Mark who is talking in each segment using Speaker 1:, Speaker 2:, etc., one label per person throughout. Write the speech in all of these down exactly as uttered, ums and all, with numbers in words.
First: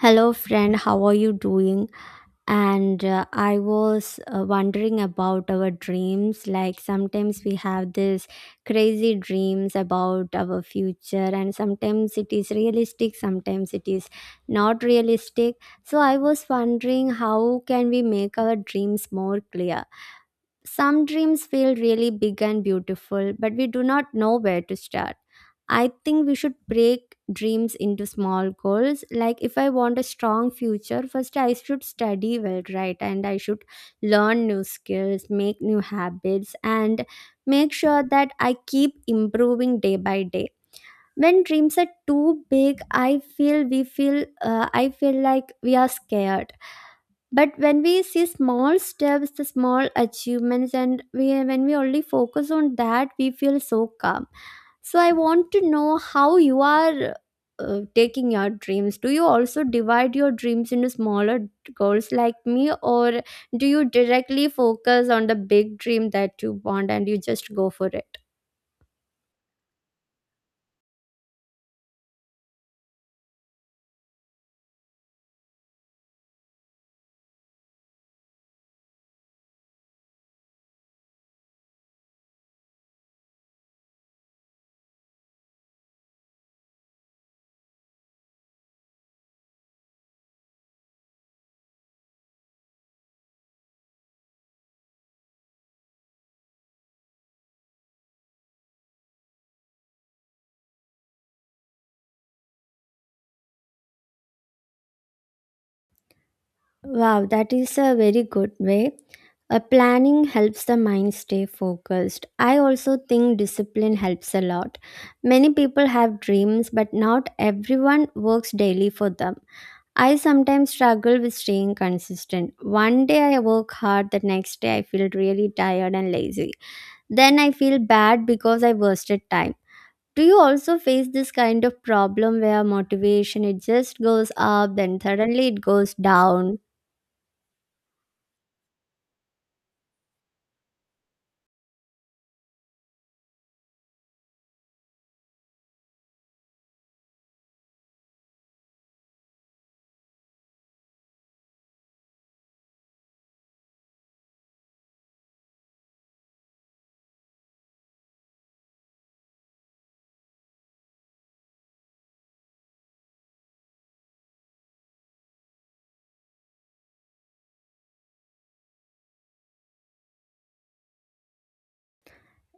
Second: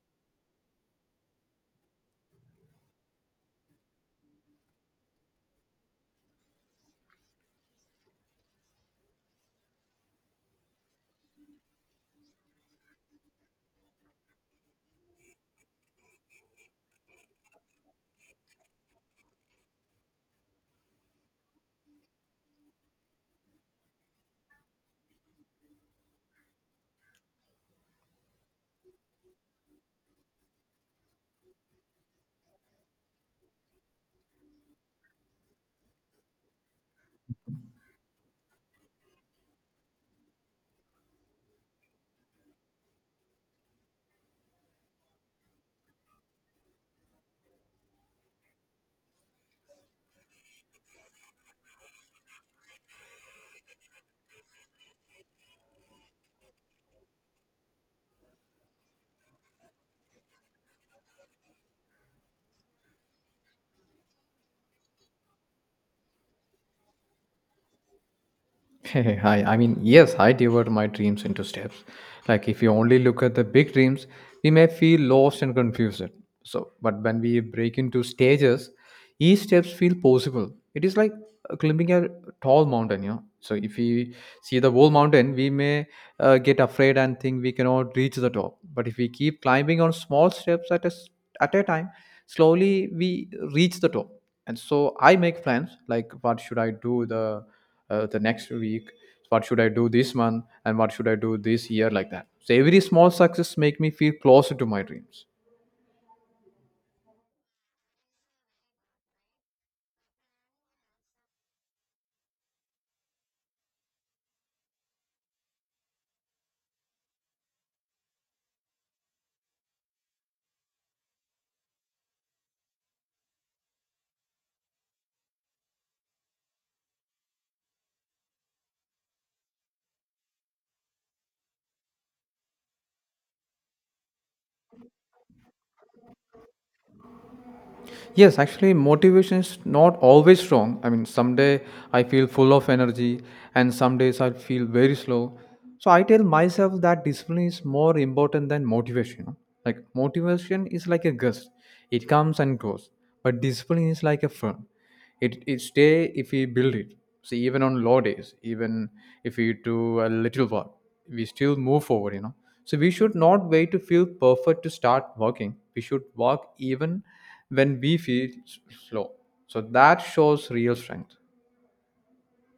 Speaker 1: Hello, friend. How are you doing? And uh, I was uh, wondering about our dreams. Like sometimes we have this crazy dreams about our future, and sometimes it is realistic, sometimes it is not realistic. So I was wondering how can we make our dreams more clear? Some dreams feel really big and beautiful, but we do not know where to start. I think we should break dreams into small goals. Like, if I want a strong future, first I should study well, right? And I should learn new skills, make new habits, and make sure that I keep improving day by day. When dreams are too big, I feel we feel, uh, I feel like we are scared, but when we see small steps, the small achievements, and we when we only focus on that, we feel so calm. So I want to know how you are uh, taking your dreams. Do you also divide your dreams into smaller goals like me, or do you directly focus on the big dream that you want and you just go for it?
Speaker 2: Hey, hi. I mean, yes, I divide my dreams into steps. Like, if you only look at the big dreams, we may feel lost and confused. So, but when we break into stages, each steps feel possible. It is like uh, climbing a tall mountain, you know. So, if we see the whole mountain, we may uh, get afraid and think we cannot reach the top. But if we keep climbing on small steps at a s- at a time, slowly we reach the top. And so, I make plans like what should I do the uh, the next week, what should I do this month, and what should I do this year, like that. So every small success make me feel closer to my dreams.
Speaker 1: Wow, that is a very good way. A planning helps the mind stay focused. I also think discipline helps a lot. Many people have dreams, but not everyone works daily for them. I sometimes struggle with staying consistent. One day I work hard, the next day I feel really tired and lazy. Then I feel bad because I wasted time. Do you also face this kind of problem where motivation it just goes up, then suddenly it goes down?
Speaker 2: Yes, actually motivation is not always strong. I mean, someday I feel full of energy and some days I feel very slow. So I tell myself that discipline is more important than motivation, you know? Like motivation is like a gust, it comes and goes, but discipline is like a friend, it it stay if we build it. See, even on low days, even if we do a little work, we still move forward, you know. So we should not wait to feel perfect to start working. We should work even when we feel s- slow. So that shows real strength.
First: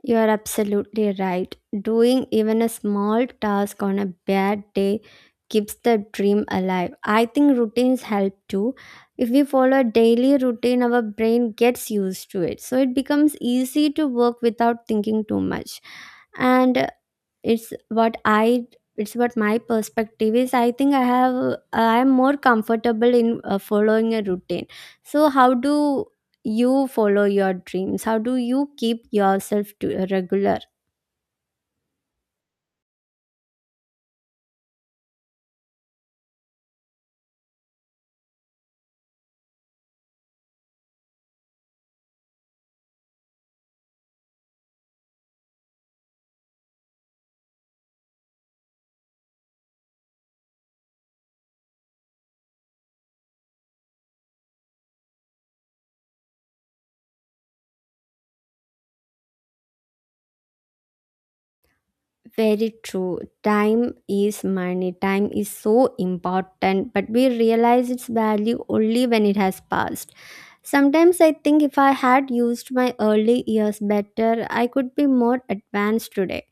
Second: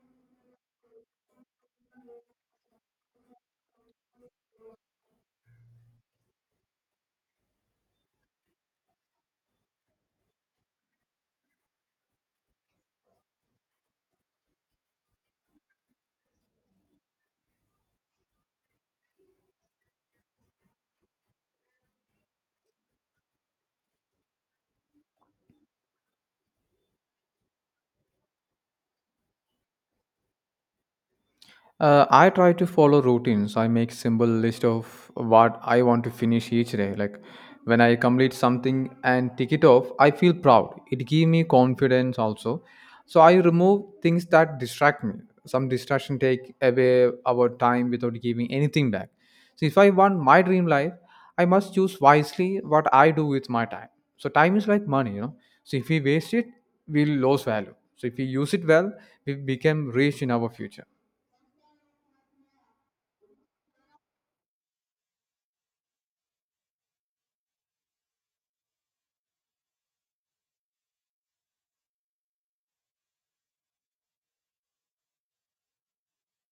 Speaker 1: You are absolutely right. Doing even a small task on a bad day keeps the dream alive. I think routines help too. If we follow a daily routine, our brain gets used to it. So it becomes easy to work without thinking too much. And uh, it's what I it's what my perspective is. I think I have I am more comfortable in uh, following a routine. So how do you follow your dreams? How do you keep yourself to uh, regular?
Speaker 2: Uh, I try to follow routines. I make simple list of what I want to finish each day. Like when I complete something and tick it off, I feel proud. It give me confidence also. So I remove things that distract me. Some distraction take away our time without giving anything back. So if I want my dream life, I must choose wisely what I do with my time. So time is like money, you know. So if we waste it, we'll lose value. So if we use it well, we become rich in our future.
Speaker 1: Very true. Time is money. Time is so important, but we realize its value only when it has passed. Sometimes I think if I had used my early years better, I could be more advanced today.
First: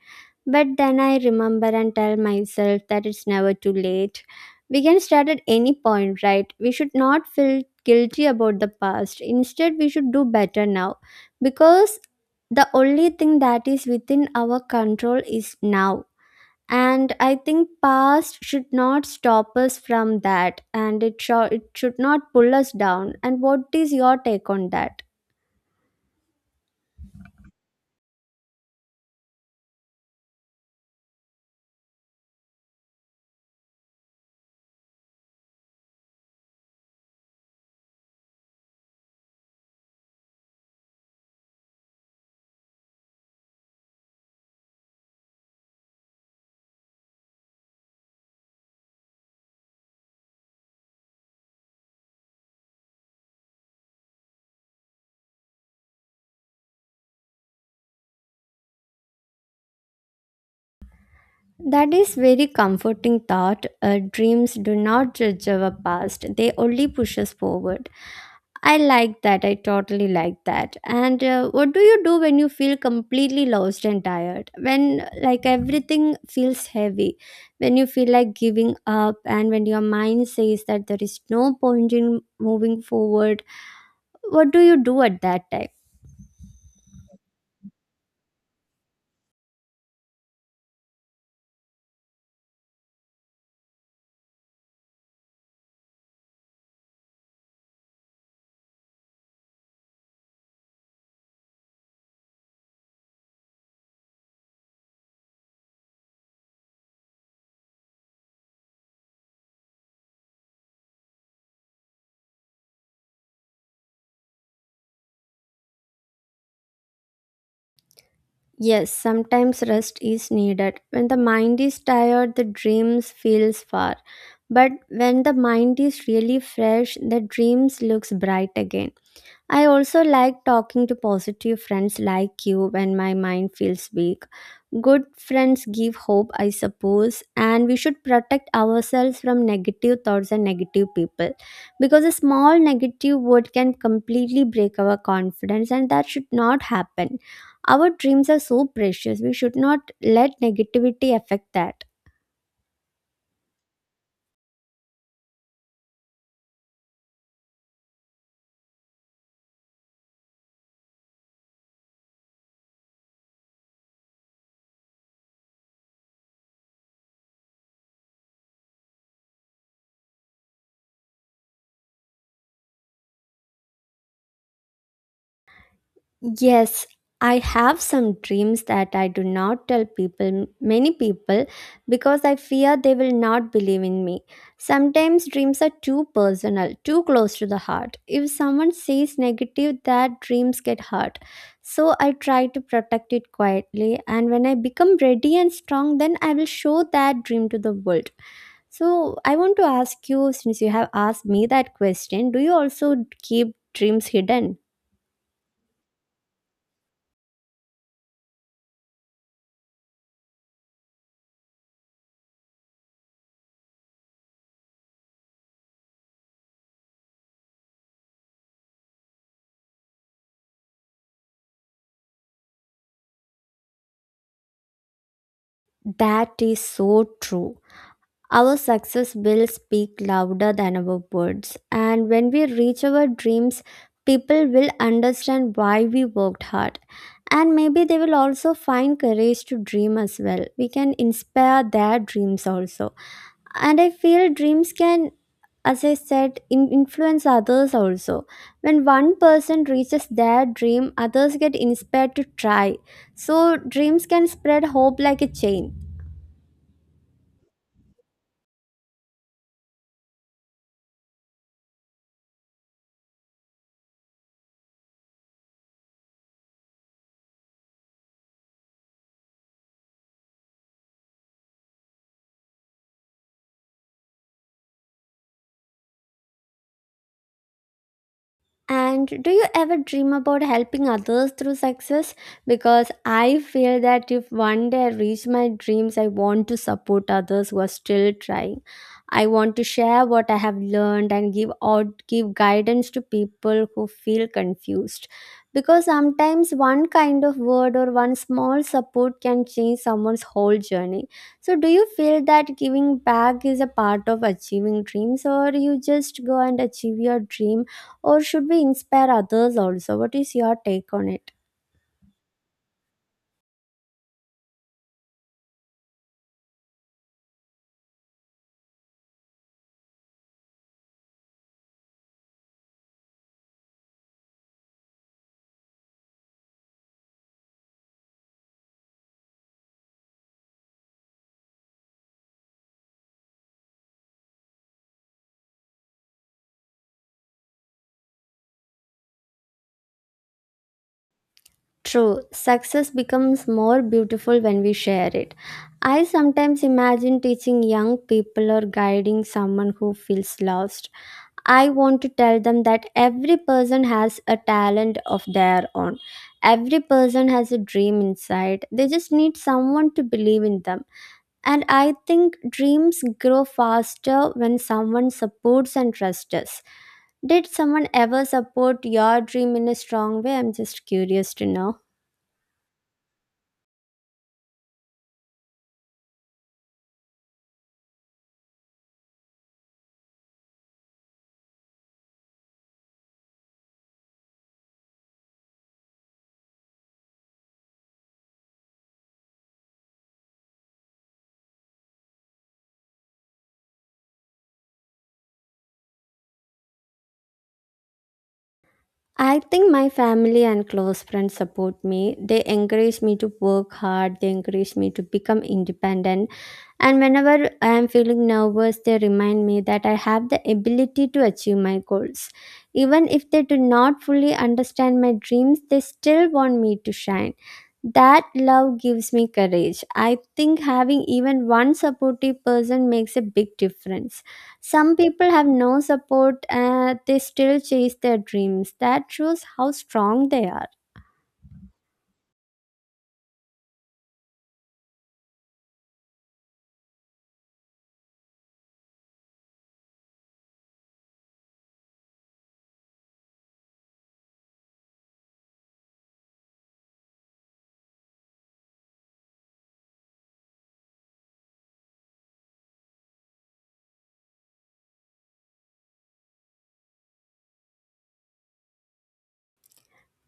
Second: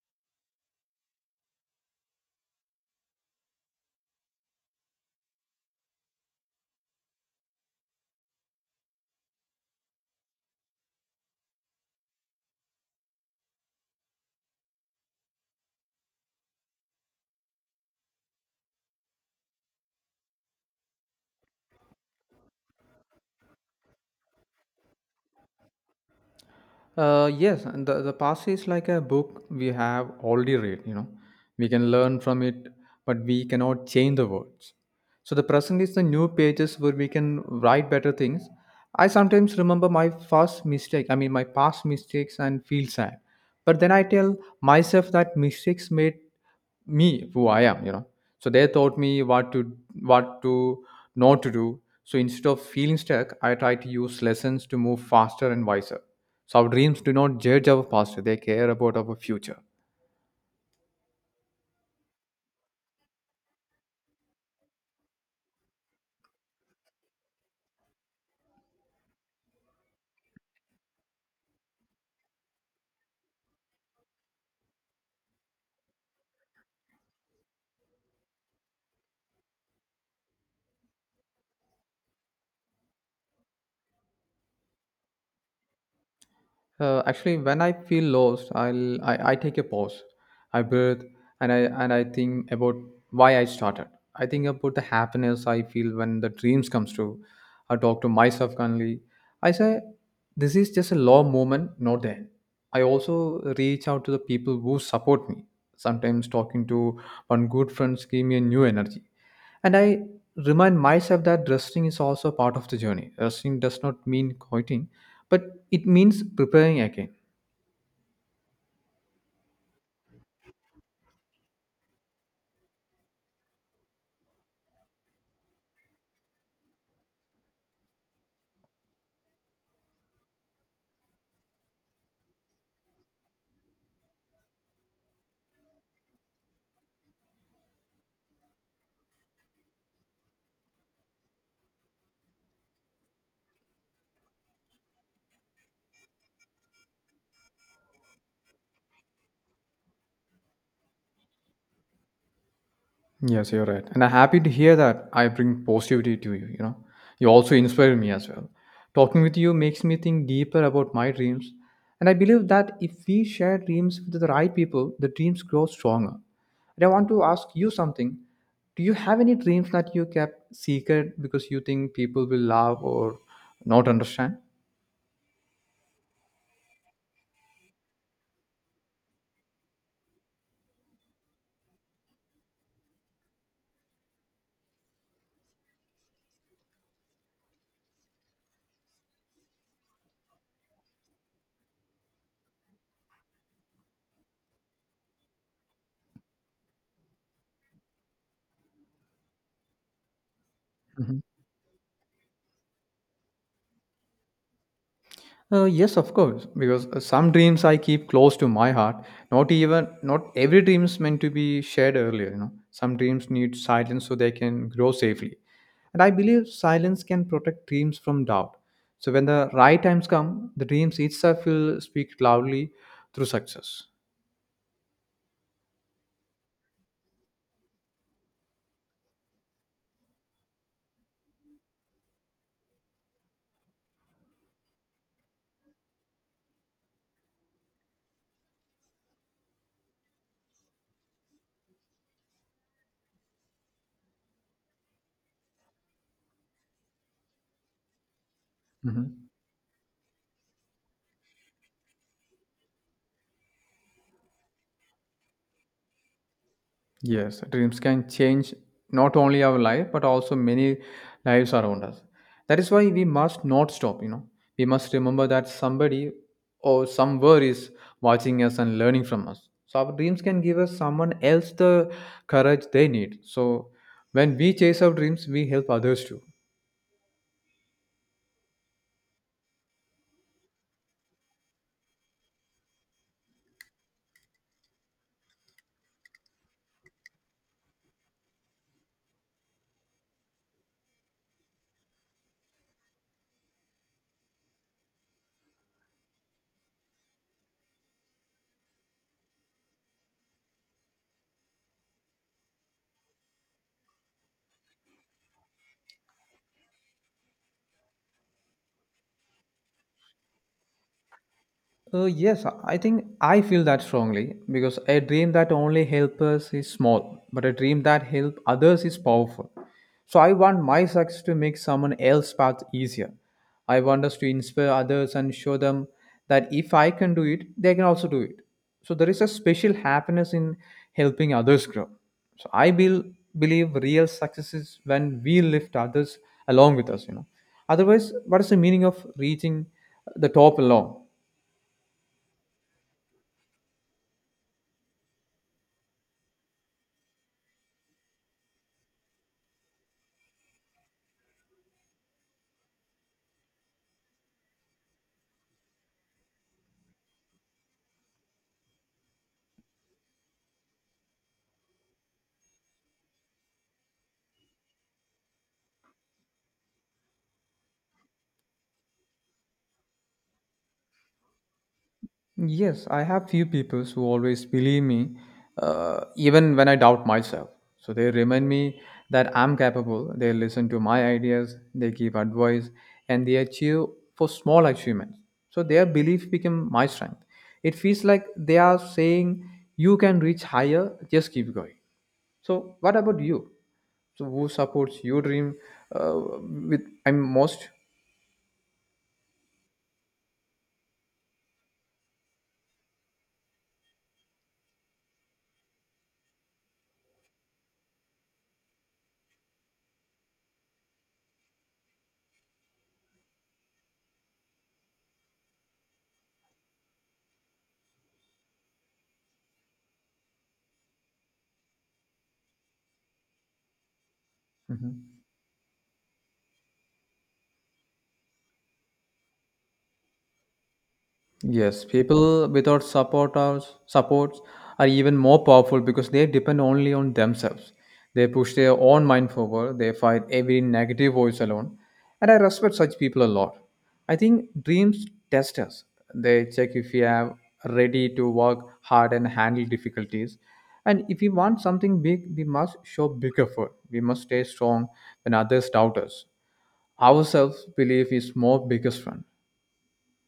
Speaker 1: But then I remember and tell myself that it's never too late. We can start at any point, right? We should not feel guilty about the past. Instead, we should do better now, because the only thing that is within our control is now. And I think past should not stop us from that, and it, sho- it should not pull us down. And what is your take on that?
Speaker 2: Uh, yes, and the, the past is like a book we have already read, you know. We can learn from it, but we cannot change the words. So the present is the new pages where we can write better things. I sometimes remember my first mistake, I mean my past mistakes, and feel sad. But then I tell myself that mistakes made me who I am, you know. So they taught me what to what to not to do. So instead of feeling stuck, I try to use lessons to move faster and wiser. So our dreams do not judge our past, they care about our future.
Speaker 1: That is very comforting thought. Uh, dreams do not judge our past, they only push us forward. I like that, I totally like that. And uh, what do you do when you feel completely lost and tired, when like everything feels heavy, when you feel like giving up, and when your mind says that there is no point in moving forward? What do you do at that time?
Speaker 2: Uh, actually, when I feel lost, I'll I, I take a pause, I breathe, and I and I think about why I started. I think about the happiness I feel when the dreams comes true. I talk to myself kindly. I say, this is just a low moment, not the end. I also reach out to the people who support me. Sometimes talking to one good friend gives me a new energy, and I remind myself that resting is also part of the journey. Resting does not mean quitting but it means preparing again.
Speaker 1: Yes, sometimes rest is needed. When the mind is tired, the dreams feels far. But when the mind is really fresh, the dreams looks bright again. I also like talking to positive friends like you when my mind feels weak. Good friends give hope, I suppose, and we should protect ourselves from negative thoughts and negative people, because a small negative word can completely break our confidence, and that should not happen. Our dreams are so precious, we should not let negativity affect that.
Speaker 2: Yes, you're right. And I'm happy to hear that I bring positivity to you, you know. You also inspire me as well. Talking with you makes me think deeper about my dreams. And I believe that if we share dreams with the right people, the dreams grow stronger. And I want to ask you something. Do you have any dreams that you kept secret because you think people will laugh or not understand?
Speaker 1: Yes, I have some dreams that I do not tell people, many people, because I fear they will not believe in me. Sometimes dreams are too personal, too close to the heart. If someone says negative, that dreams get hurt. So I try to protect it quietly, and when I become ready and strong, then I will show that dream to the world. So I want to ask you, since you have
Speaker 2: Mm-hmm.
Speaker 1: asked me that question, do you also keep dreams hidden?
Speaker 2: Uh, yes, of course, because uh, some dreams I keep close to my heart. Not even not every dream is meant to be shared earlier. You know, some dreams need silence so they can grow safely, and I believe silence can protect dreams from doubt. So when the right times come, the dreams itself will speak loudly through success.
Speaker 1: That is so true. Our success will speak louder than our words. And when we reach our dreams, people will understand why we worked hard. And maybe they will also find courage to dream as well. We can inspire their dreams also. And I feel dreams can, as I said, in- influence others also. When one
Speaker 2: Mhm.
Speaker 1: person reaches their dream, others get inspired to try. So dreams can spread hope like a chain.
Speaker 2: Yes, dreams can change not only our life but also many lives around us. That is why we must not stop, you know. We must remember that somebody or somewhere is watching us and learning from us. So our dreams can give us someone else the courage they need. So when we chase our dreams, we help others too.
Speaker 1: And do you ever dream about helping others through success? Because I feel that if one day I reach my dreams, I want to support others who are still trying. I want to share what I have learned and give out give guidance to people who feel confused. Because sometimes one kind of word or one small support can change someone's whole journey. So do you feel that giving back is a part of achieving dreams, or you just go and achieve your dream, or should we inspire others also? What is your take on it?
Speaker 2: Uh, yes, I think I feel that strongly because a dream that only helps us is small, but a dream that helps others is powerful. So I want my success to make someone else's path easier. I want us to inspire others and show them that if I can do it, they can also do it. So there is a special happiness in helping others grow. So I bel believe real success is when we lift others along with us, you know. Otherwise, what is the meaning of reaching the top alone?
Speaker 1: True, success becomes more beautiful when we share it. I sometimes imagine teaching young people or guiding someone who feels lost. I want to tell them that every person has a talent of their own. Every person has a dream inside. They just need someone to believe in them. And I think dreams grow faster when someone supports and trusts us. Did someone ever support your dream in a strong way? I'm just curious to know.
Speaker 2: Yes, I have few people who always believe me, uh, even when I doubt myself. So they remind me that I'm capable. They listen to my ideas, they give advice, and they achieve for small achievements. So their belief became my strength. It feels like they are saying, "You can reach higher. Just keep going." So what about you? So who supports your dream uh, with I'm most?
Speaker 1: I think my family and close friends support me. They encourage me to work hard, they encourage me to become independent. And whenever I am feeling nervous, they remind me that I have the ability to achieve my goals. Even if they do not fully understand my dreams, they still want me to shine. That love gives me courage. I think having even one supportive person makes a big difference. Some
Speaker 2: Mhm.
Speaker 1: people have no support, uh, they still chase their dreams. That shows how strong they are.
Speaker 2: Yes, people without support or supports are even more powerful because they depend only on themselves. They push their own mind forward. They fight every negative voice alone, and I respect such people a lot. I think dreams test us. They check if we are ready to work hard and handle difficulties. And if we want something big, we must show big effort. We must stay strong when others doubt us. Our self belief is more biggest friend.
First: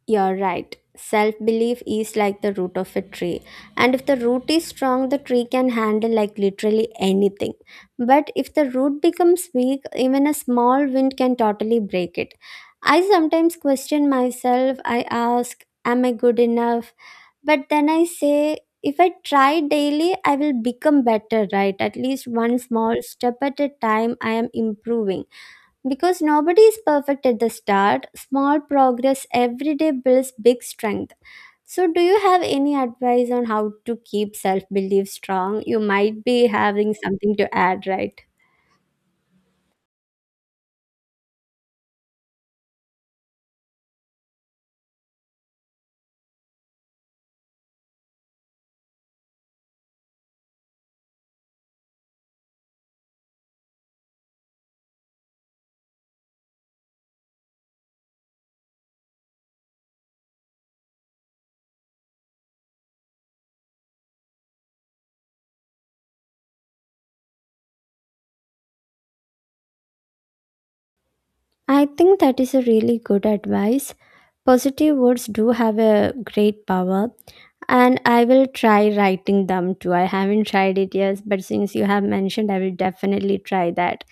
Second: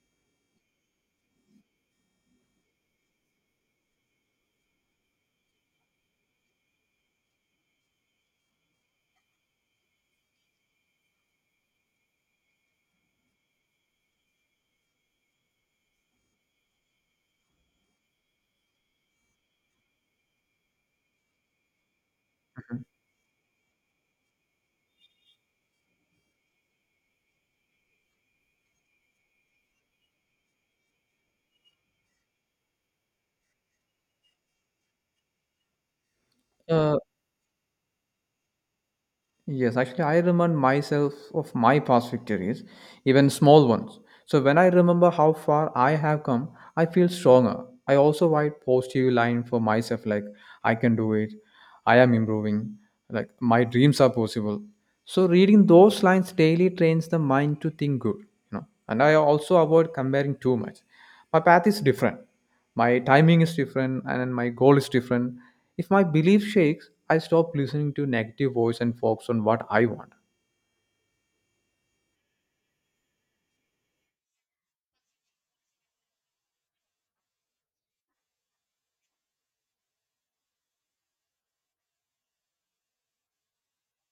Speaker 1: You're right. Self belief is like the root of a tree. And if the root is strong, the tree can handle like literally anything. But if the root becomes weak, even a small wind can totally break it. I sometimes question myself. I ask, am I good enough? But then I say, if I try daily, I will become better, right? At least one small step at a time, I am improving. Because nobody is perfect at the start, small progress every day builds big strength. So, do you have any advice on how to keep self belief strong? You might be having
Speaker 2: Mhm.
Speaker 1: something to add, right?
Speaker 2: Yes, actually, I remind myself of my past victories, even small ones. So when I remember how far I have come, I feel stronger. I also write positive line for myself like I can do it. I am improving, like my dreams are possible. So reading those lines daily trains the mind to think good, you know. And I also avoid comparing too much. My path is different, my timing is different, and my goal is different. If my belief shakes, I stop listening to negative voice and focus on what I want.
Speaker 1: I think that is a really good advice. Positive words do have a great power, and I will try writing them too. I haven't tried it yet, but since you have mentioned, I will definitely try that.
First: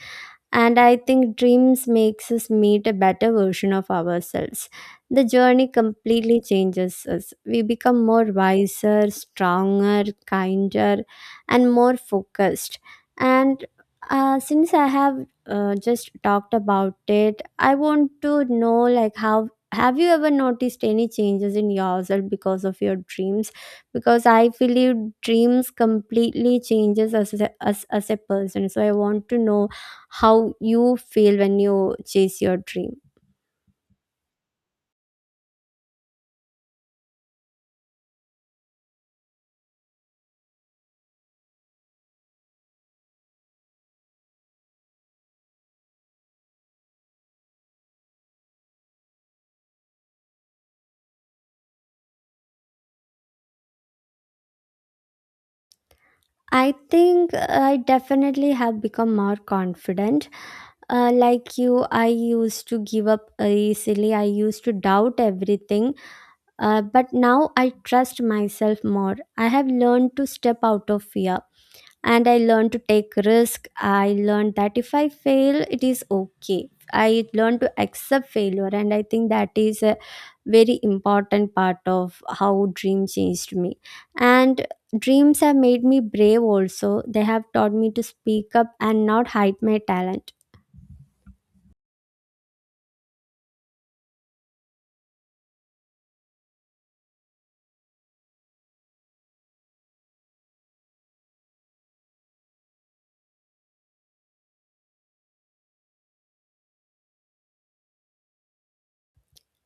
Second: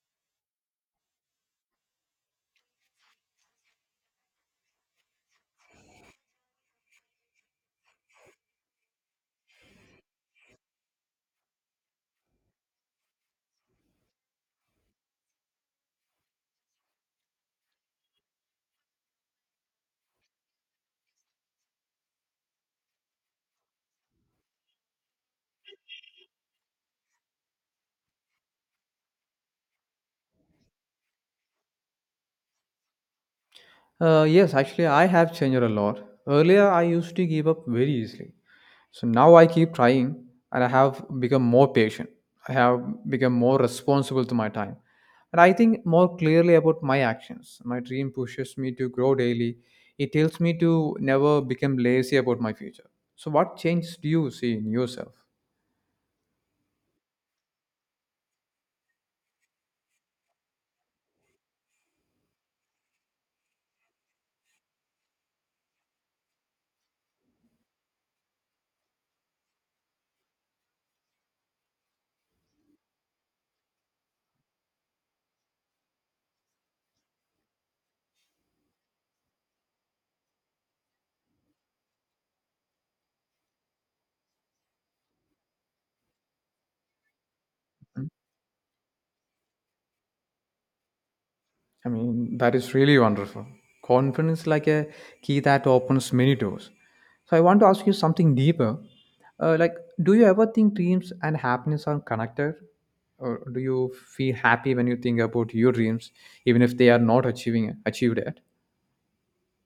Speaker 1: And I think dreams makes us meet a better version of ourselves. The journey completely changes us. We become more wiser, stronger, kinder, and more focused. And uh, since I have uh, just talked about it, I want to know like how have you ever noticed any changes in yourself because of your dreams, because I believe dreams completely changes us as, a- us as a person. So I want to know how you feel when you chase your dream.
Speaker 2: Uh, yes, actually, I have changed a lot. Earlier, I used to give up very easily. So now I keep trying and I have become more patient. I have become more responsible to my time. And I think more clearly about my actions. My dream pushes me to grow daily. It tells me to never become lazy about my future. So, what changes do you see in yourself?
Speaker 1: I think I definitely have become more confident. Uh, like you, I used to give up easily. I used to doubt everything. Uh, but now I trust myself more. I have learned to step out of fear, and I learned to take risk. I learned that if I fail, it is okay. I learned to accept failure, and I think that is a very important part of how dream changed me. And dreams have made me brave also. They have taught me to
Speaker 2: Hmm?
Speaker 1: speak up and not hide my talent.
Speaker 2: I mean, that is really wonderful. Confidence like a key that opens many doors. So I want to ask you something deeper. Uh, like, do you ever think dreams and happiness are connected? Or do you feel happy when you think about your dreams, even if they are not achieving achieved yet?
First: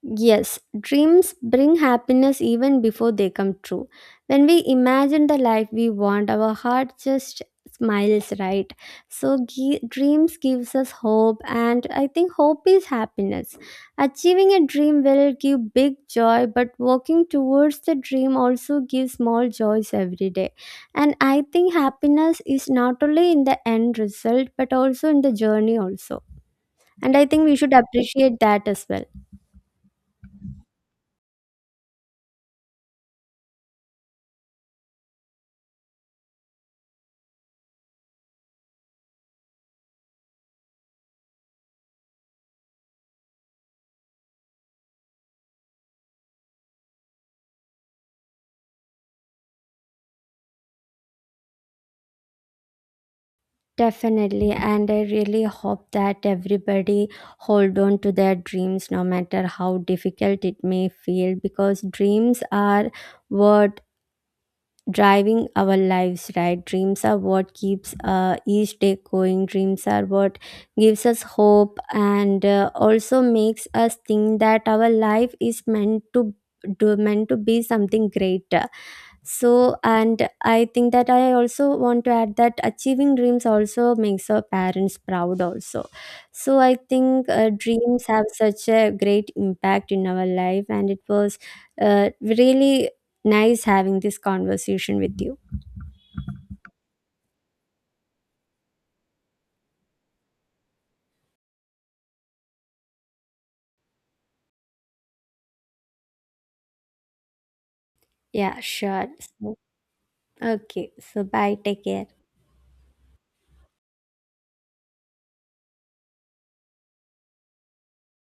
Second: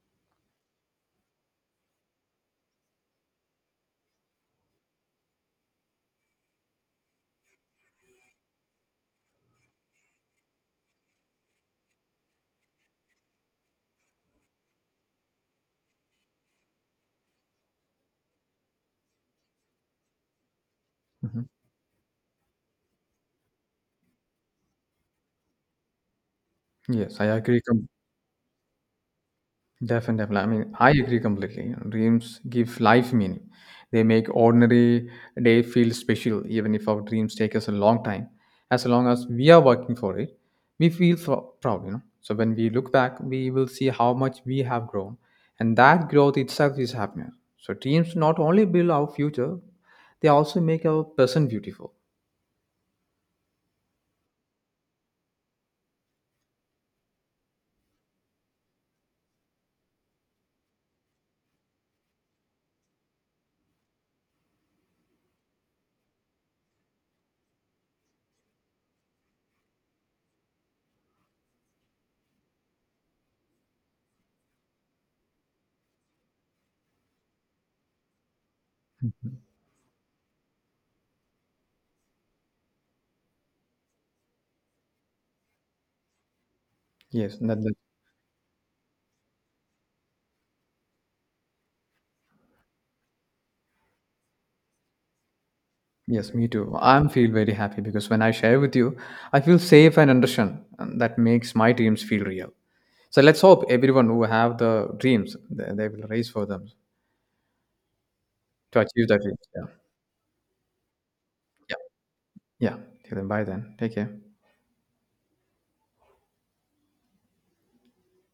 Speaker 1: Yes, dreams bring happiness even before they come true. When we imagine the life we want, our heart just smiles, right? So gi- dreams gives us hope, and I think hope is happiness. Achieving a dream will give big joy, but working towards the dream also gives small joys every day. And
Speaker 2: Mhm.
Speaker 1: I think happiness is not only in the end result but also in the journey also. And
Speaker 2: Yes, I
Speaker 1: I think we
Speaker 2: agree.
Speaker 1: should
Speaker 2: com-
Speaker 1: appreciate that as well.
Speaker 2: Definitely. I mean, I agree completely. Dreams give life meaning. They make ordinary day feel special, even if our dreams take us a long time. As long as we are working for it, we feel fro- proud, you know. So when we look back, we will see how much we have grown, and that growth itself is happiness. So dreams not only build our future, they also make our present beautiful.
Speaker 1: Definitely, and I really hope that everybody hold on to their dreams no matter how difficult it may feel, because dreams are what driving our lives, right? Dreams are what keeps uh, each day going. Dreams are what gives us hope, and uh, also makes us think that our life is meant to do meant to be something great. So, and I think that I also want to add that achieving dreams also makes our parents proud, also. So, I think
Speaker 2: Yes,
Speaker 1: uh,
Speaker 2: that,
Speaker 1: dreams have such a great impact in our life, and it was uh, really nice having this conversation with you.
Speaker 2: yes, me too. I'm feel very happy because when I share with you, I feel safe and understand, and that makes my dreams feel real. So let's hope everyone who have the dreams, they, they will raise for them
Speaker 1: Yeah,
Speaker 2: to achieve
Speaker 1: sure.
Speaker 2: their dreams.
Speaker 1: So,
Speaker 2: Yeah,
Speaker 1: okay. So, bye.
Speaker 2: yeah,
Speaker 1: Take care.
Speaker 2: yeah. Till then, bye then. Take care.